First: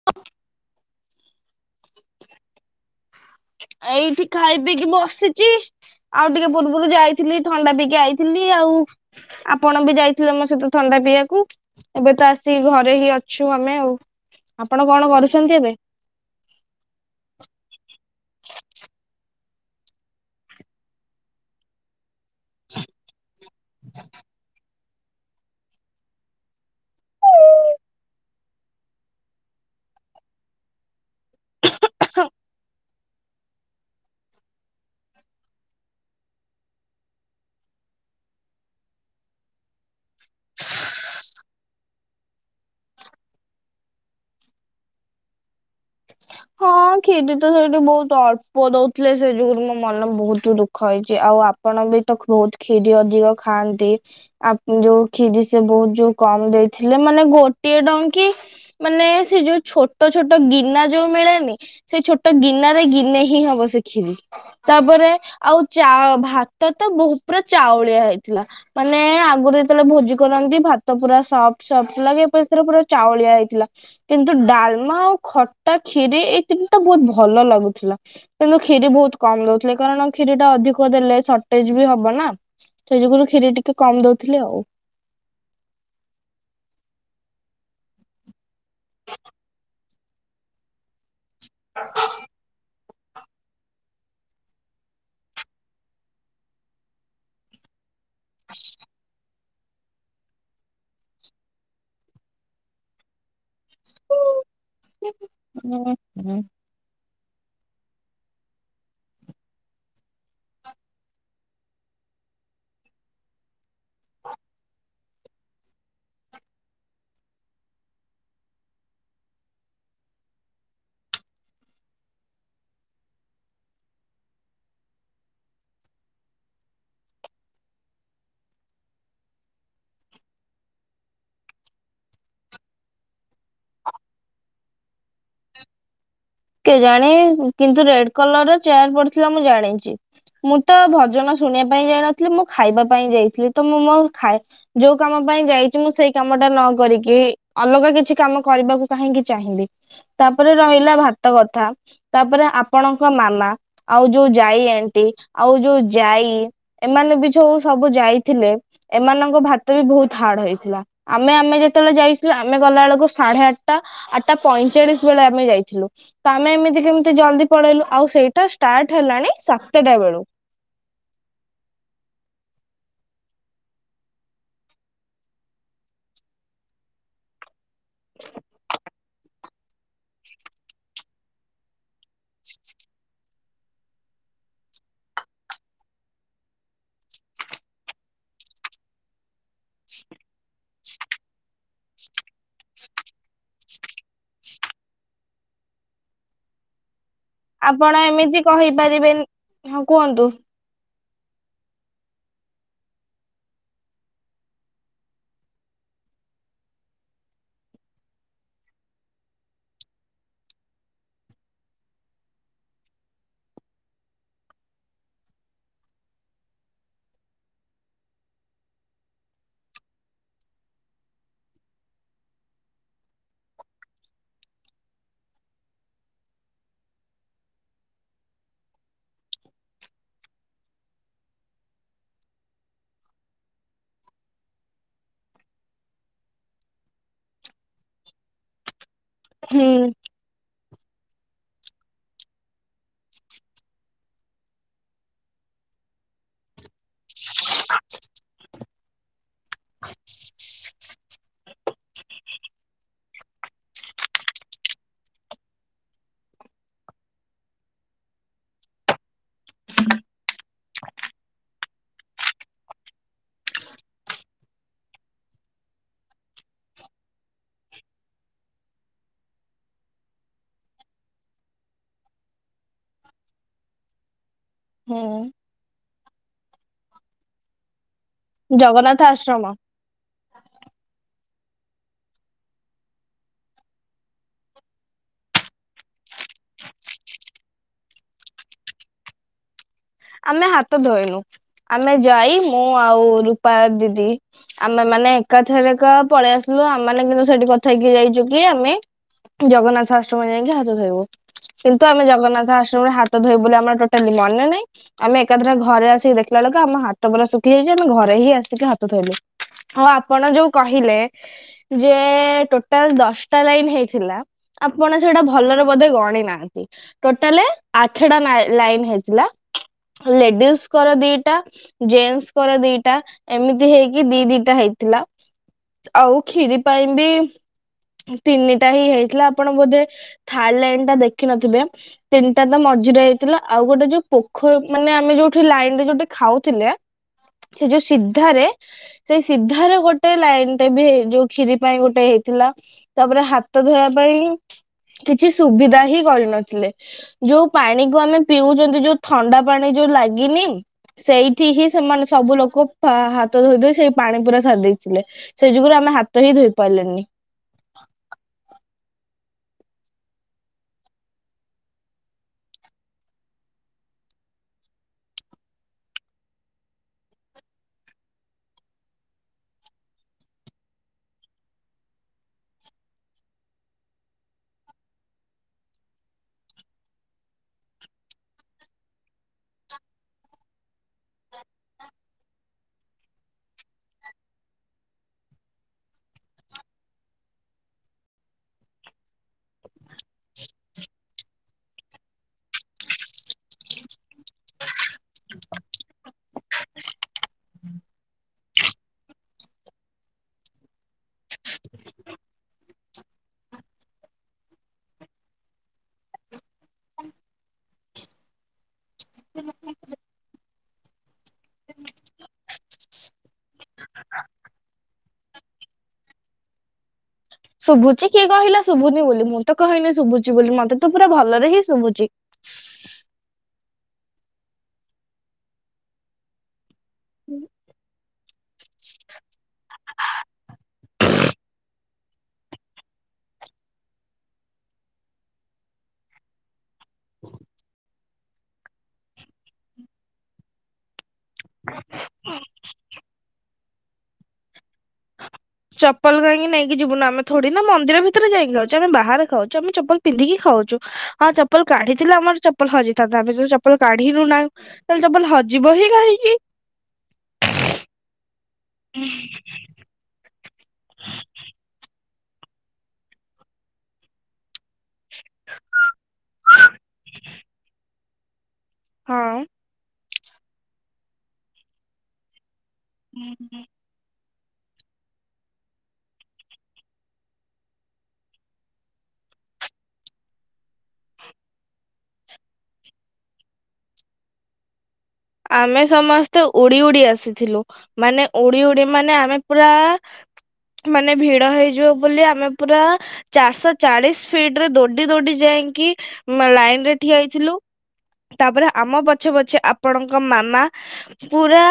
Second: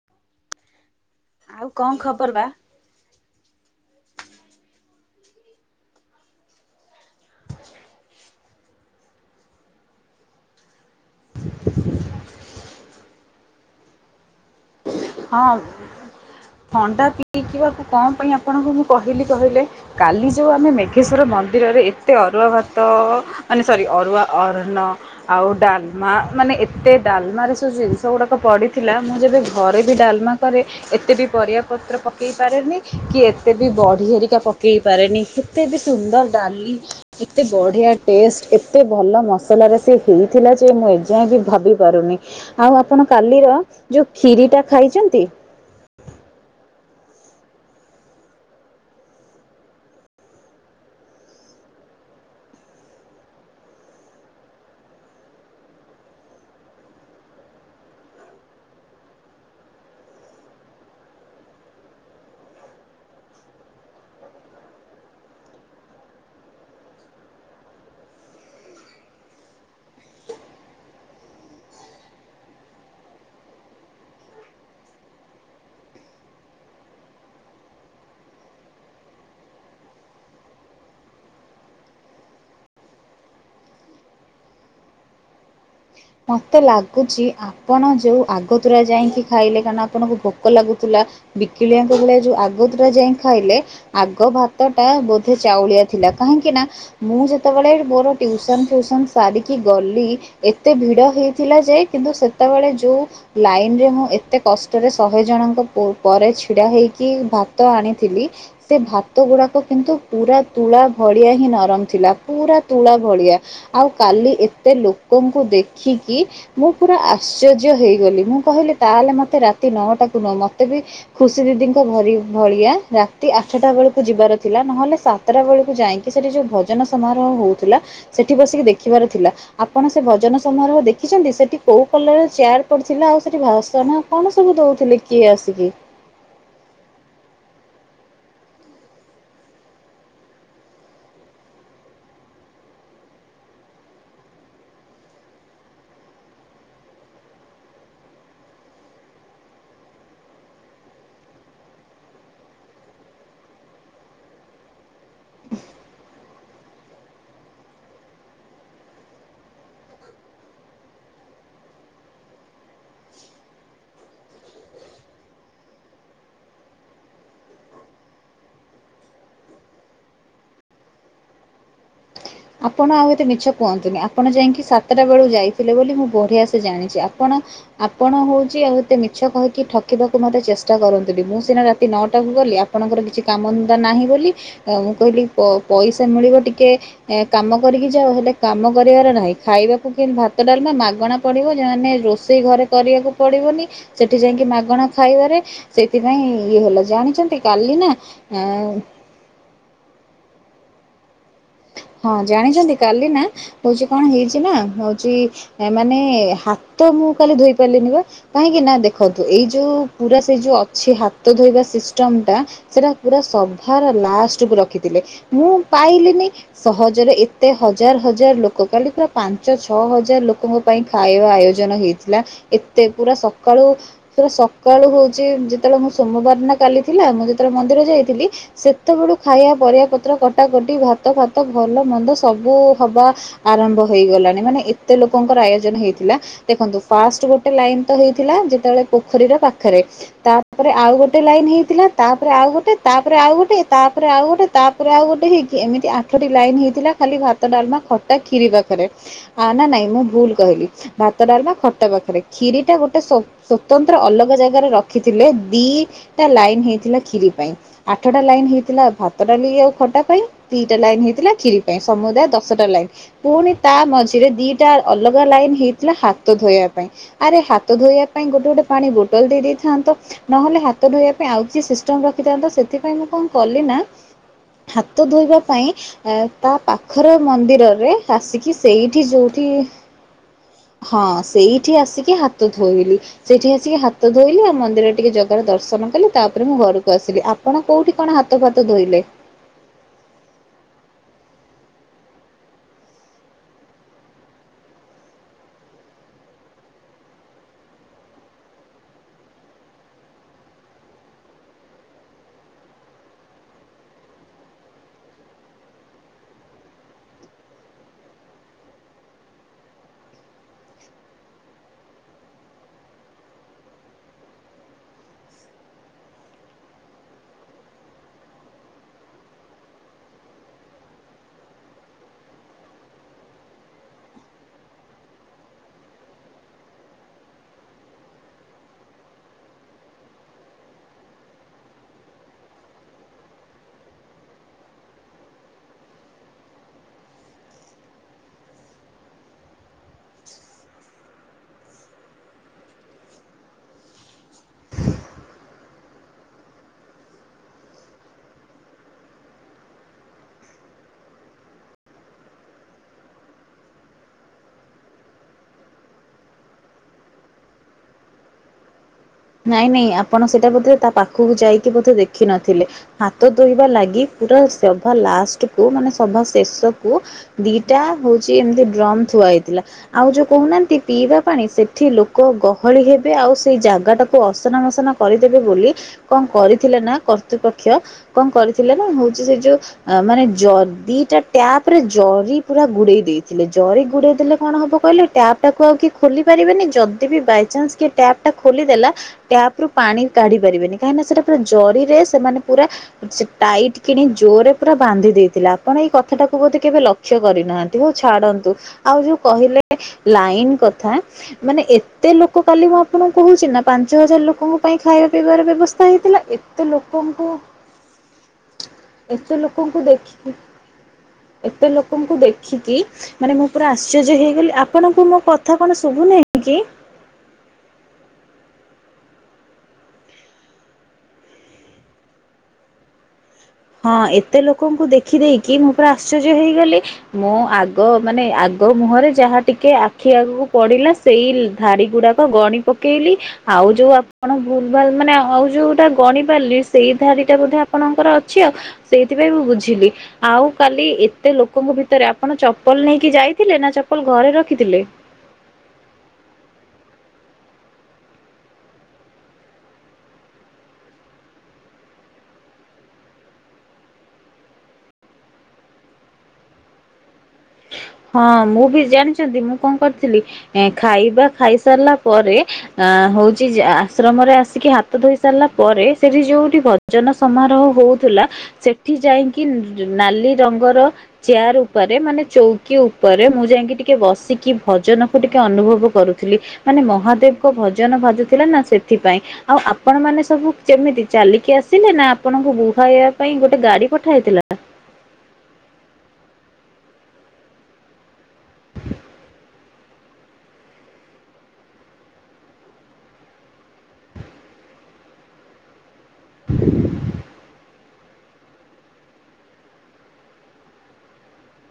[unintelligible] ଆଉ କଣ ଖବର ବା? ଏଇଠି ଖାଇ ପିଇକି ବସିଛି। ଆଉ ଟିକେ ପୂର୍ବରୁ ଯାଇଥିଲି ଥଣ୍ଡା ପିଇକି ଆଇଥିଲି ଆଉ। ଆପଣ ବି ଯାଇଥିଲେ ମୋ ସହିତ ଥଣ୍ଡା ପିଇବାକୁ। ଏବେ ତ ଆସିକି ଘରେ ହିଁ ଅଛୁ ଆମେ ଆଉ। ଆପଣ କଣ କର ହଁ ଥଣ୍ଡା ପିଇିବାକୁ କଣ ପାଇଁ ଆପଣଙ୍କୁ ମୁଁ କହିଲି କହିଲେ? କାଲି ଯୋଉ ଆମେ ମେଘେଶ୍ଵର ମନ୍ଦିରରେ ଏତେ ଅରୁଆ ଭାତ ମାନେ ସରି ଅରୁଆ ଅର୍ଣ୍ଣ ଆଉ ଡାଲମା ମାନେ ଏତେ ଡାଲମାରେ ସବୁ ଜିନିଷ ଗୁଡାକ ପଡିଥିଲା ମୁଁ ଯେବେ ଘରେ ବି ଡାଲମା କରେ ଏତେ ବି ପରିବା ପତ୍ର ପକେଇ ପାରେନି କି ଏତେ ବି ବଢି ହେରିକା ପକେଇ ପାରେନି। କେତେ ବି ସୁନ୍ଦର ଡାଲି ଏତେ ବଢ଼ିଆ ଟେଷ୍ଟ ଏତେ ଭଲ ମସଲାରେ ସେ ହେଇଥିଲା ଯେ ମୁଁ ଏଯାଏ ବି ଭାବିପାରୁନି। ଆଉ ଆପଣ କାଲିର ଯୋଉ ଖିରି ଟା ଖାଇଛନ୍ତି? ହଁ ଖିରୀ ତ ସେଇଠି ବହୁତ ଅଳ୍ପ ଦଉଥିଲେ। ସେଇ ଯୋଗୁରୁ ମୋ ମନ ବହୁତ ଦୁଃ ଖ ହେଇଛି। ଆଉ ଆପଣ ବି ତ ବହୁତ ଖିରୀ ଅଧିକ ଖାଆନ୍ତି। ଆ ଯୋଉ ଖିରୀ ସେ ବହୁତ ଯୋଉ କମ ଦେଇଥିଲେ ମାନେ ଗୋଟିଏ ଡଙ୍କି ମାନେ ସେ ଯୋଉ ଛୋଟ ଛୋଟ ଗିନା ଯୋଉ ମିଳେନି ସେଇ ଛୋଟ ଗିନାରେ ଗିନେ ହିଁ ହବ ସେ ଖିରୀ। ତାପରେ ଆଉ ଚାଉ ଭାତ ତ ବହୁତ ପୁରା ଚାଉଳିଆ ହେଇଥିଲା। ମାନେ ଆଗରୁ ଯେତେବେଳେ ଭୋଜି କରନ୍ତି ଭାତ ପୁରା ସଫ୍ଟ ସଫ୍ଟ ଲାଗେ। ଏଥୀରେ ପୁରା ଚାଉଳିଆ ହେଇଥିଲା। କିନ୍ତୁ ଡାଲମା ଆଉ ଖଟା କ୍ଷିରି ଏଇ ତିନିଟା ବହୁତ ଭଲ ଲାଗୁଥିଲା। କିନ୍ତୁ କ୍ଷିରି ବହୁତ କମ ଦଉଥିଲେ। କାରଣ କ୍ଷୀରି ଟା ଅଧିକ ଦେଲେ ସର୍ଟେଜ ବି ହବ ନା। ସେଇ ଯୋଗୁରୁ କ୍ଷୀରି ଟିକେ କମ ଦଉଥିଲେ ଆଉ। ମତେ ଲାଗୁଚି ଆପଣ ଯୋଉ ଆଗତୁରା ଯାଇକି ଖାଇଲେ କାରଣ ଆପଣଙ୍କୁ ଭୋକ ଲାଗୁଥିଲା ବିକିଳିଆଙ୍କ ଭଳିଆ ଯୋଉ ଆଗ ଭାତା ଯାଇ ଖାଇଲେ ଆଗ ଭାତଟା ବୋଧେ ଚାଉଳିଆ ଥିଲା କାହିଁକି ନା ମୁଁ ଯେତେବେଳେ ମୋର ଟ୍ୟୁସନ ଫ୍ୟୁସନ ସାରିକି ଗଲି ଏତେ ଭିଡ ହେଇଥିଲା ଯେ କିନ୍ତୁ ସେତେବେଳେ ଯୋଉ ଲାଇନ ଦିନରେ ମୁଁ ଏତେ କଷ୍ଟରେ ଶହେ ଜଣଙ୍କ ହୁଁ ପରେ ହୁଁ। ଛିଡ଼ା ହେଇକି ଭାତ ଆଣିଥିଲି ସେ ଭାତ ଗୁଡ଼ାକ କିନ୍ତୁ ପୁରା ତୁଳା ଭଳିଆ ହିଁ ନରମ ଥିଲା ପୁରା ତୁଳା ଭଳିଆ ଆଉ କାଲି ଏତେ ଲୋକଙ୍କୁ ଦେଖିକି ମୁଁ ପୁରା ଆଶ୍ଚର୍ଯ୍ୟ ହେଇଗଲି ମୁଁ କହିଲି ତାହେଲେ ମତେ ରାତି ନଅଟାକୁ ନୁହ ମତେ ବି ଖୁସି ଦିଦିଙ୍କ ଭରି ଭଳିଆ ରାତି ଆଠଟା ବେଳକୁ ଯିବାର ଥିଲା ନହଲେ ସାତ ଯତ୍ର ବେଳକୁ ଯାଇକି ସେଠି ଯୋଉ ଭଜନ ସମାରୋହ ହଉଥିଲା ସେଠି ବସିକି ଦେଖିବାର ଥିଲା ଆପଣ ସେ ଭଜନ ସମାରୋହ ଦେଖିଛନ୍ତି ସେଠି କୋଉ କଲର ଚେୟାର ପଡିଥିଲା ଆଉ ସେଠି ଭାସଣ କଣ ସବୁ ଦଉଥିଲେ କିଏ ଆସିକି? କେଜାଣି କିନ୍ତୁ ରେଡ କଲର ର ଚେୟାର ପଡିଥିଲା ମୁଁ ଜାଣିଛି। ମୁଁ ତ ଭଜନ ଶୁଣିବା ପାଇଁ ଯାଇନଥିଲି ମୁଁ ଖାଇବା ପାଇଁ ଯାଇଥିଲି ତ ମୁଁ ମୋ ଖାଇ ଯୋଉ କାମ ପାଇଁ ଯାଇଛି ମୁଁ ସେଇ କାମ ଟା ନ କରିକି ଅଲଗା କିଛି କାମ କରିବାକୁ କାହିଁକି ଚାହିଁବି। ତାପରେ ରହିଲା ଭାତ କଥା ତାପରେ ଆପଣଙ୍କ ମାମା ଆଉ ଯୋଉ ଯାଇ ଆଣ୍ଟି ଆଉ ଯୋଉ ଯାଇ ଏମାନେ ବି ଯୋଉ ସବୁ ଯାଇଥିଲେ ଏମାନଙ୍କ ଭାତ ବି ବହୁତ ହାର୍ଡ ହେଇଥିଲା। ଆମେ ଆମେ ଯେତେବେଳେ ଯାଇଥିଲେୁ ଆମେ ଗଲା ବେଳକୁ ସାଢେ ଆଠଟା ଆଠଟା ପଇଁଚାଳିଶ ବେଳେ ଆମେ ଯାଇଥିଲୁ। ତ ଆମେ ଏମିତି କେମିତି ଜଲଦି ପଳେଇଲୁ ଆଉ ସେଇଟା ଷ୍ଟାର୍ଟ ହେଲାଣି ସାତଟା ବେଳୁ। ଆପଣ ଆଉ ଏତେ ମିଛ କୁହନ୍ତୁନି ଆପଣ ଯାଇକି ସାତଟା ବେଳକୁ ଯାଇଥିଲେ ବୋଲି ମୁଁ ବଢିଆ ସେ ଜାଣିଛି ଆପଣ ଆପଣ ହଉଛି ଆଉତେ ମିଛ କହିକି ଠକ ଆଖିବାକୁ ମୋତେ ଚେଷ୍ଟା କରନ୍ତଥିଲି ମୁଁ ସିନା ରାତି ନଅଟାକୁ ଗଲି ଆପଣଙ୍କର କିଛି କାମଧନ୍ଦତା ନାହିଁ ବୋଲି ମୁଁ କହିଲି ପଇସା ମିଳିବ ଟିକେ ଏ କାମ କରିକି ଯାାଉ ହେଲେ କାମ କରିବାର ନାହିଁ ଖାଇବାକୁ କେତି ଭାତ ଡାଲମା ମାଗଣା ପଡ଼ିବ ଯେ ମମାନେ ରୋଷେଇ ଘରେ କରିବାକୁ ପଡ଼ିବନି ସେଠି ଯାଇକି ମାଗଣା ଖାଇବାରେ ସେଥିପାଇଁ ଇଏ ହେଲା ଯେ ଜଣିଛନ୍ତି ଆପଣ ଏମିତି କହିପାରିବେନି ହଁ କୁହନ୍ତୁ। ହଁ ଜାଣିଛନ୍ତି କାଲି ନା ହଉଛି କଣ ହେଇଛି ନା ହଉଛି ମାନେ ହାତ ମୁଁ କାଲି ଧୋଇ ପାରିଲିନି ବା। କାହିଁକି ନା ଦେଖନ୍ତୁ ଏଇ ଯୋଉ ପୁରା ସେଇ ଯୋଉ ଅଛି ହାତ ଧୋଇବା ସିଷ୍ଟମ ଟା ସେଟା ପୁରା ସଭାର ଲାଷ୍ଟ କୁ ରଖିଥିଲେ ମୁଁ ପାଇଲିି ସହଜରେ ଏତେ ହଜାର ହଜାର ଲୋକ କାଲି ପୁରା ପାଞ୍ଚ ଛଅ ହଜାର ଲୋକ ପାଇଁ ଖାଇବା ଆୟୋଜନ ହେଇଥିଲା ଏତେ ପୁରା ସକାଳୁ ସେଟା ସକାଳୁ ହଉଛି ଯେତେବେଳେ ମୁଁ ସୋମବାର ନା କାଲି ଥିଲା ମୁଁ ଯେତେବେଳେ ମନ୍ଦିର ଯାଇଥିଲି ସେତେବେଳୁ ଖାଇବା ପରିବା ପତ୍ର କଟାକଟି ଭାତ ଫାତ ଭଲ ମନ୍ଦ ସବୁ ହବା ଆରମ୍ଭ ହେଇଗଲାଣି ମାନେ ଏତେ ଲୋକଙ୍କର ଆୟୋଜନ ହେଇଥିଲା ଦେଖନ୍ତୁ ଫାଷ୍ଟ ଗୋଟେ ଲାଇନ ତ ହେଇଥିଲା ଯେତେବେଳେ ପୋଖରୀର ହୁଁ। ପାଖରେ ତାପରେ ଆଉ ଗୋଟେ ଲାଇନ ହେଇଥିଲା ତାପରେ ଆଉ ଗୋଟେ ତାପରେ ଆଉ ଗୋଟେ ତାପରେ ଆଉ ଗୋଟେ ତାପରେ ଆଉ ଗୋଟେ ହେଇକି ଏମିତି ଆଠଟି ଲାଇନ୍ ହେଇଥିଲା ଖାଲି ଭାତ ଡାଲମା ଖଟା କ୍ଷୀରି ପାଖରେ ଆ ନା ନାଇଁ ମୁଁ ଭୁଲ କହିଲି ଭାତ ଡାଲ ବା ଖଟ ପାଖରେ ଖ୍ିୀରି ଟା ଗୋଟେ ସ୍ଵତନ୍ତ୍ର ଅଲଗା ଜାଗାରେ ରଖିଥିଲେ ଦିଟା ଲାଇନ ହେଇଥିଲା କ୍ଷିରି ପାଇଁ ଆଠଟା ଲାଇନ ହେଇଥିଲା ଭାତଟଡାଲି ଆଉ ଖଟା ପାଇଁ ଟା ଲାଇନ୍ ହେଇଥିଲା କ୍ିରିୀ ପାଇଁ ସମୁଦାୟ ଦଶଟା ଲାଇନ୍ ପୁଣି ତା ମଝିରେ ଦିଟା ଅଲଗା ଲାଇନ ହେଇଥିଲା ହାତ ଧୋଇବା ପାଇଁ ଆରେ ହାତ ଧୋଇବା ପାଇଁ ଗୋଟେ ଗୋଟେ ପାଣି ବୋଟଲ ଦେଇଥାନ୍ତ। ନହେଲେ ହାତ ଧୋଇବା ପାଇଁ ଆଉ କି ସିଷ୍ଟମ ରଖିଥାନ୍ତତା ସେଥିପାଇଁ ମୁଁ କଆଁ କଲି ନା ହାତ ହୁଁ। ଧୋଇବା ପାଇଁ ତା ପାଖର ମନ୍ଦିରରେ ଆସିକି ଜଗନ୍ନାଥ ସେଇଠି ଆଶ୍ରମ ଯୋଉଠି ହଁ ସେଇଠି ଆସିକି ହାତ ଧୋଇଲି। ସେଇଠି ଆସିକି ହାତ ଧୋଇଲି ଆଉ ମନ୍ଦିରରେ ଟିକେ ଜଗାର ଦର୍ଶନ କଲି ତାପରେ ମୁଁ ଘରକୁ ଆସିଲି ଆପ ପଣ କୋଉଠି କଣ ହାତ ଫାତ ଧୋଇଲେ? ଆମେ ହାତ ଧୋଇନୁ ଆମେ ଜାଇ ମୁଁ ଆଉ ରୂପା ଦିଦି ଆମେମାନେ ଏକାଥରେକା ପଳେଇ ଆସିଲୁ ଆମ ମାନେ କିନ୍ତୁ ସେଠି କଥା ହେଇକି ଯାଇଚୁ କି ଆମେ ଜଗନ୍ନାଥ ଆଶ୍ରମ ଯାଇଁକି ହାତ ଧୋଇବୁ। କିନ୍ତୁ ଆମେ ଜଗନ୍ନାଥ ଆଶ୍ରମରେ ହାତ ଧୋଇ ବୋଲି ଆମର ଟୋଟାଲି ମନେ ନାଇଁ ଆମେ ଏକାଥରେ ଘରେ ଆସିକି ଦେଖିଲାବେଳକୁ ଆମ ହାତ ପୁରା ଶୁଖିଯାଇଛି ଆମେ ଘରେ ହିଁ ଆସିକି ହାତ ଧୋଇଲୁ। ହଁ ଆପଣ ଯୋଉ କହିଲେ ଯେ ଟୋଟାଲ ଦଶଟା ଲାଇନ ହେଇଥିଲା ଆପଣ ସେଇଟା ଭଲରେ ବୋଧେ ଗଣି ନାହାନ୍ତି ଟୋଟାଲେ ଆଠଟା ନା ଲାଇନ ହେଇଥିଲା। ଲେଡିଜଙ୍କର ଦିଟା ଜେନ୍ସଙ୍କର ଦିଟା ଏମିତି ହେଇକି ଦି ଦିଟା ହେଇଥିଲା। ଆଉ କ୍ଷୀରି ପାଇଁ ବି ତିନିଟା ହି ହେଇଥିଲା ଆପଣ ବୋଧେ ଥାର୍ଡ ଲାଇନ୍ ଟା ଦେଖିିନଥିବେ ତିନିଟା ତ ମଝିରେ ହେଇଥିଲା ଆଉ ଗୋଟେ ଯୋଉ ପୋଖ ମାନେ ଆମେ ଯୋଉଠି ଲାଇନରେ ଯୋଉଠି ଖାଉଥିଲେ ସେ ଯୋଉ ସିଧାରେ ସେଇ ସିଧାରେ ଗୋଟେ ଲାଇନଟେ ବି ହେଇ ଯୋଉ କ୍ଷିରି ପାଇଁ ଗୋଟେ ହେଇଥିଲା। ତାପରେ ହାତ ଧୋଇବା ପାଇଁ କିଛି ସୁବିଧା ହିଁ କରିନଥିଲେ ଯୋଉ ପାଣିକୁ ଆମେ ପିଉଚନ୍ତି ଯୋଉ ଥଣ୍ଡା ପାଣି ଯୋଉ ଲାଗିନି! ସେଇଠି ହି ସେମାନେ ସବୁ ଲୋକ ପା ହାତ ଧୋଇ ଧୋଇ ସେଇ ପାଣି ପୁରା ସାରି ଦେଇଥିଲେ। ସେଇ ଯୋଗୁରୁ ଆମେ ହାତ ହିଁ ଧୋଇ ପାରିଲେନି ନାଇଁ ନାଇଁ ଆପଣ ସେଇଟା ବୋଧେ ତା ପାଖକୁ ଯାଇକି ବୋଧେ ଦେଖିିନଥିଲେ। ହାତ ଧୋଇବା ଲାଗି ପୁରା ସଭା ଲାଷ୍ଟକୁ ମାନେ ସଭା ଶେଷକୁ ଦିଟା ହଉଛି ଏମିତି ଡ୍ରମ ଥୁଆ ହେଇଥିଲା ଆଉ ଯୋଉ କହୁନାହାନ୍ତି ପିଇବା ପାଣି ସେଠି ଲୋକ ଗହଳି ହେବେ ଆଉ ସେଇ ଜାଗାଟା କୁ ଅସନା ମସନା କରିଦେବେ ବୋଲି କଣ କରିଥିଲେ ନା କର୍ତ୍ତୃପକ୍ଷ କଣ କରିଥିଲେ ନା ହଉଛି ସେ ଯୋଉ ଅ ମାନେ ଜ ଦିଟା ଟ୍ୟାପରେ ଜରି ପୁରା ଗୁଡେଇ ଦେଇଥିଲେ ଜରି ଗୁଡେଇ ଦେଲେ କଣ ହବ କହିଲେ? ଟ୍ୟାପଟା କୁ ଆଉ କିଏ ଖୋଲି ପାରିବେନି ଯଦି ବି ବାଇଚାନ୍ସ କିଏ ଟ୍ୟାପ ଟା ଖୋଲିଦେଲା ଟ୍ୟାପ ରୁ ପାଣି କାଢି ପାରିବେନି କାହିଁକିନା ସେଇଟା ପୁରା ଜରିରେ ସେମାନେ ପୁରା ସେ ଟାଇଟ୍ କିଣି ଜୋରରେ ପୁରା ବାନ୍ଧି ଦେଇଥିଲା ଆପଣ ଏଇ କଥାଟ ଟାକୁ ବୋଧେ କେବେ ଲକ୍ କ୍ଷ୍ୟ କରିନାହାନ୍ତି ହଉ ଛାଡନ୍ତୁ ଆଉ ଯୋଉ କହିଲେ ଲାଇନ କଥା ମାନେ ଏତେ ଲୋକ କାଲି ମୁଁ ଆପଣଙ୍କୁ କହୁଛି ନା ପାଞ୍ଚ ହଜାର ଲୋକଙ୍କ ପାଇଁ ଖାଇବା ପିଇବାର ବ୍ୟବସ୍ଥା ହେଇଥିଲା ଏତେ ଲୋକଙ୍କୁ ଏତେ ଲୋକଙ୍କୁ ଦେଖିକି ଏତେ ଲୋକଙ୍କୁ ଦେଖିକି ମାନେ ମୁଁ ପୁରା ଆଶ୍ଚର୍ଯ୍ୟ ହେଇଗଲି। ଆପଣଙ୍କୁ ମୋ କଥା କଣ ଶୁଭୁନାହିଁ କି? ଶୁଭୁଛି କିଏ କହିଲା ଶୁଭୁନି ବୋଲି ମୁଁ ତ କହିନି ଶୁଭୁଛି ବୋଲି ମତେ ତ ପୁରା ଭଲରେ ହିଁ ଶୁଭୁଛି। ହଁ ଏତେ ଲୋକଙ୍କୁ ଦେଖିଦେଇକି ମୁଁ ପୁରା ଆଶ୍ଚର୍ଯ୍ୟ ହେଇଗଲି ମୁଁ ଆଗ ମାନେ ଆଗ ମୁହଁରେ ଯାହା ଟିକେ ଆଖି ଆଗକୁ ପଡିଲା ସେଇ ଧାଡ଼ି ଗୁଡ଼ାକ ଗଣି ପକେଇଲି ଆଉ ଯୋଉ ଆପଣ ଭୁଲ ଭାଲ ମାନେ ଆଉ ଯୋଉଟା ଗଣି ପାରିଲେ ସେଇ ଧାଡିଟା ବୋଧେ ଆପଣଙ୍କର ଛି ଆଉ ସେଇଥିପାଇଁ ମୁଁ ବୁଝିଲି। ଆଉ କାଲି ଏତେ ଲୋକଙ୍କ ଭିତରେ ଆପଣ ଚପଲ ନେଇକି ଯାଇଥିଲେ ନା ଚପଲ ଘରେ ରଖିଥିଲେ? ଚପଲ କାଇଁକି ନେଇକି ଯିବୁନୁ ଆମେ ଥୋଡି ନା ମନ୍ଦିର ଭିତରେ ଯାଇକି ଖାଉଚୁ ଆମେ ବାହାରେ ଖାଉଛୁ ଆମେ ଚପଲ ପିନ୍ଧିକି ଖାଉଛୁ। ହଁ ଚପଲ କାଢିଥିଲେ ଆମର ଚପଲ ହଜିଥାନ୍ତା ଆମେ ତ ଚପଲ କାଢିନୁ ନାଁ ତାହେଲେ ଚପଲ ହଜିବ ହିଁ କାହିଁକି? ହଁ ମୁଁ ବି ଜାଣିଛନ୍ତି ମୁଁ କଣ କରିଥିଲି ଏ ଖାଇବା ଖାଇସାରିଲା ପରେ ଆ ହଉଛି ଯେ ଆଶ୍ରମରେ ଆସିକି ହାତ ଧୋଇ ସାରିଲା ପରେ ସେଠି ଯୋଉଠି ଭ ଜନ ସମାରୋହ ହଉଥିଲା ସେ ଠି ଯାଇଁକି ହଁ। ନାଲି ରଙ୍ଗର ଚେୟାର ଉପରେ ମାନେ ଚୌକି ଉପ ପରେ ମୁଁ ଯାଇଁକି ଟିକେ ବସିକି ଭଜନକୁ ଟିକେ ଅନୁଭବ କରୁଥିଲି। ମାନେ ମହାଦେବଙ୍କ ଭଜନ ଭାଜୁଥିଲା ନା ସେଥିପାଇଁ। ଆଉ ଆପଣ ମାନେ ସବୁ କେମିତି ଚାଲିକି ଆସିଲେ ନା ଆପଣଙ୍କୁ ବୁହାଇବା ପାଇଁ ଗୋଟେ ଗାଡ଼ି ପଠା ହେଇଥିଲା। ଆମେ ସମସ୍ତେ ଉଡ଼ି ଉଡ଼ି ଆସିଥିଲୁ ମାନେ ଉଡ଼ି ଉଡ଼ି ମାନେ ଆମେ ପୁରା ମାନେ ଭିଡ଼ ହେଇଯିବ ବୋଲି ଆମେ ପୁରା ଚାରିଶହ ଚାଳିଶ ଫିଟ ରେ ଦୌଡି ଦୌଡି ଯାଇକି ମା ଲାଇନ ରେ ଠିଆ ହେଇଥିଲୁ ତାପରେ ଆମ ପଛେ ପଛେ ଆ ପଣଙ୍କ ମାମା ପୁରା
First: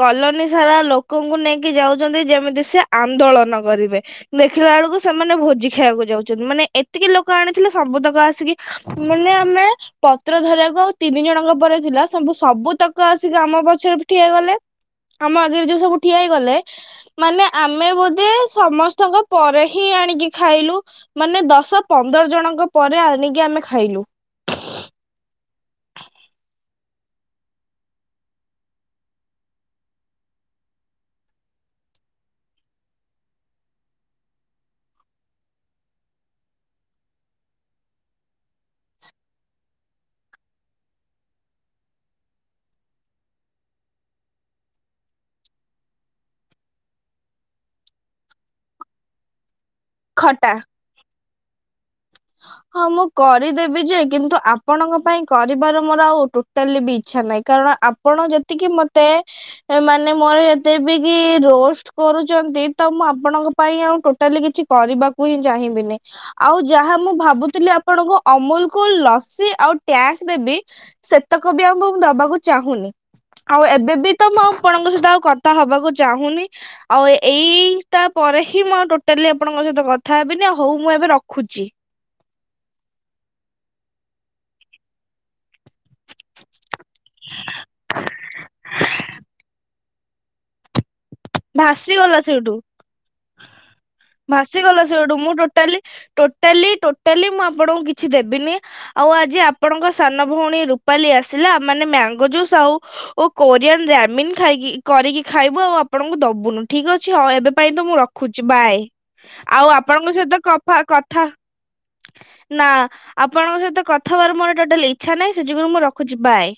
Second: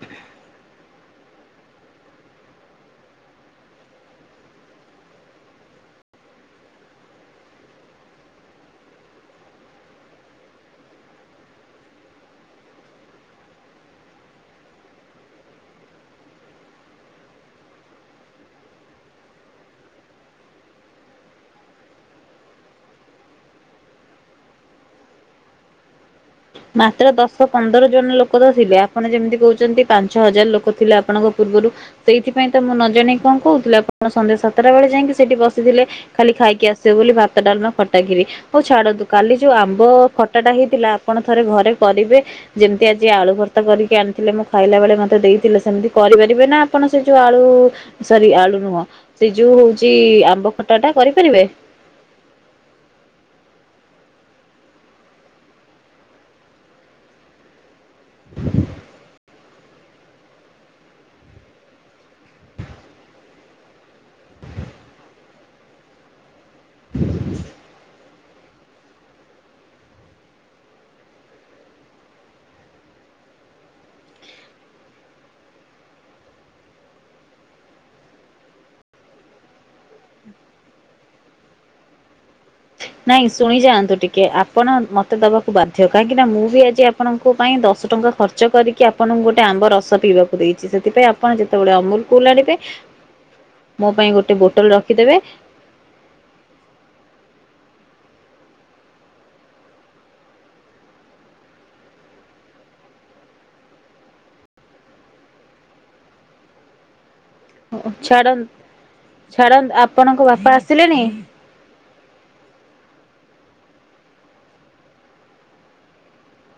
କଲୋନୀ ସାରା ଲୋକଙ୍କୁ ନେଇକି ଯାଉଛନ୍ତି ଯେମିତି ସେ ଆନ୍ଦୋଳନ କରିବେ। ଦେଖିଲା ବେଳକୁ ସେମାନେ ଭୋଜି ଖାଇବାକୁ ଯାଉଛନ୍ତି ମାନେ ଏତିକି ଲୋକ ଆଣିଥିଲେ ସବୁତକ ଆସିକି ମାନେ ଆମେ ପତ୍ର ଧରିବାକୁ ଆଉ ତିନି ଜଣଙ୍କ ପରେ ଥିଲା। ସବୁ ସବୁ ତକ ଆସିକି ଆମ ପଛରେ ଠିଆ ହେଇଗଲେ ଆମ ଆଗରେ ଯୋଉ ସବୁ ଠିଆ ହେଇଗଲେ ମାନେ ଆମେ ବୋଧେ ସମସ୍ତଙ୍କ ପରେ ହିଁ ଆଣିକି ଖାଇଲୁ। ମାନେ ଦଶ ପନ୍ଦର ଜଣଙ୍କ ପରେ ଆଣିକି ଆମେ ଖାଇଲୁ। ମାତ୍ର ଦଶ ପନ୍ଦର ଜଣ ଲୋକ ତ ଥିଲେ ଆପଣ ଯେମିତି କହୁଛନ୍ତି ପାଞ୍ଚ ହଜାର ଲୋକ ଥିଲେ ଆପଣଙ୍କ ପୂର୍ବରୁ। ସେଇଥିପାଇଁ ତ ମୁଁ ନ ଜଣେଇ କଣ କହୁଥିଲେ ଆପଣ ସନ୍ଧ୍ୟା ସାତଟା ବେଳେ ଯାଇକି ସେଠି ବସିଥିଲେ। ଖାଲି ଖାଇକି ଆସିବେ ବୋଲି ଭାତ ଡାଲମା ଖଟା ଖିରି। ହୋଉ ଛାଡ଼ନ୍ତୁ କାଲି ଯୋଉ ଆମ୍ବ ଖଟା ଟା ହେଇଥିଲା ଆପଣ ଥରେ ଘରେ କରିବେ ଯେମିତି ଆଜି ଆଳୁ ଭର୍ତ୍ତା କରିକି ଆଣିଥିଲେ ମୁଁ ଖାଇଲା ବେଳେ ମତେ ଦେଇଥିଲେ ସେମିତି କରିପାରିବେ ନା ଆପଣ ସେ ଯୋଉ ଆଳୁ ସରି ଆଳୁ ନୁହଁ ସେ ଯୋଉ ହଉଛି ଆମ୍ବ ଖଟା ଟା କରିପାରିବେ? ହଁ ମୁଁ କରିଦେବି ଯେ କିନ୍ତୁ ଆପଣଙ୍କ ପାଇଁ କରିବାର ମୋର ଆଉ ଟୋ ଟାଲେ ବି ଇଚ୍ଛା ନାହିଁ କାରଣ ଆପଣ ଯେତିକି ମତେ ଏ ମାନେ ମୋର ଏତେ ବି କି ରୋଷ୍ଟ କରୁଛନ୍ତି ତ ମୁଁ ଆପଣଙ୍କ ପାଇଁ ଆଉ ଟୋ ଟାଲି କିଛି କରିବାକୁ ହିଁ ଚାହିଁବିନି ଆଉ ଯାହା ମୁଁ ଭାବୁଥିଲି ଆପଣଙ୍କୁ ଅମୁଲ୍ କୁଲ୍ ଲସି ଆଉ ଟ୍ୟାସ୍ ଦେବି ସେତକ ବି ମୁଁ ଦବାକୁ ଚାହୁଁନି। ଆଉ ଏବେ ବି ତ ମୁଁ ଆପଣଙ୍କ ସହିତ ଆଉ କଥା ହବାକୁ ଚାହୁଁନି। ଆଉ ଏଇଟା ପରେ ହିଁ ମୁଁ ଆଉ ଟୋଟାଲି ଆପଣଙ୍କ ସହିତ କଥା ହେବିନି ଆଉ ହଉ ମୁଁ ଏବେ ରଖୁଛି। ନାଇଁ ଶୁଣି ଯାଆନ୍ତୁ ଟିକେ ଆ ପଣ ମତେ ଦବାକୁ ବାଧ୍ୟ କାହିଁକି ନା ମୁଁ ବି ଆଜି ଆପଣଙ୍କ ପାଇଁ ଦଶ ଟଙ୍କା ଖର୍ଚ୍ଚ କରି କି ଆପଣଙ୍କୁ ଗୋଟେ ଆମ୍ବ ରସ ପିଇବାକୁ ଦେଇଛି ସେଥିପାଇଁ ଆପଣ ଯେତେବେଳେ ଅମୁଲ୍ ଭାସିଗଲା କୁ୍ଲ୍ ସେଇଠୁ ଆଣିବେ ମୋ ପାଇଁ ଗୋଟେ ବୋଟଲ ରଖିଦେବେ। ଟାଲୀ ଟୋଟାଲୀ ମୁଁ ଆପଣଙ୍କୁ କିଛି ଦେବିନି। ଆଉ ଆଜି ଆପଣଙ୍କ ସାନ ଭଉଣୀ ରୁପାଲି ଆସିଲା ମାନେ ମ୍ୟାଙ୍ଗୋ ଜୁସ୍ ଆଉ ଓ କୋରିଆନ ରାମିିନ ଖାଇକି କରିକି ଖାଇବୁ ଆଉ ଆପଣଙ୍କୁ ଦବୁନୁ ଠିକ୍ ଅଛି ଅ ଏବେ ପାଇଁ ତ ମୁଁ ଛାଡ ରଖୁଛି ବାଏ ଛାଡ ଆଉ ଆପଣଙ୍କ ସହିତ ବାପା କଫା ଆସିଲେଣି? କଥା ନା ଆପଣଙ୍କ ସହିତ କଥା ହବାର ମୋର ଟୋଟାଲ ଇଚ୍ଛା ନାହିଁ ସେ ଯୋଗୁରୁ ମୁଁ ରଖୁଛି ବାଏ।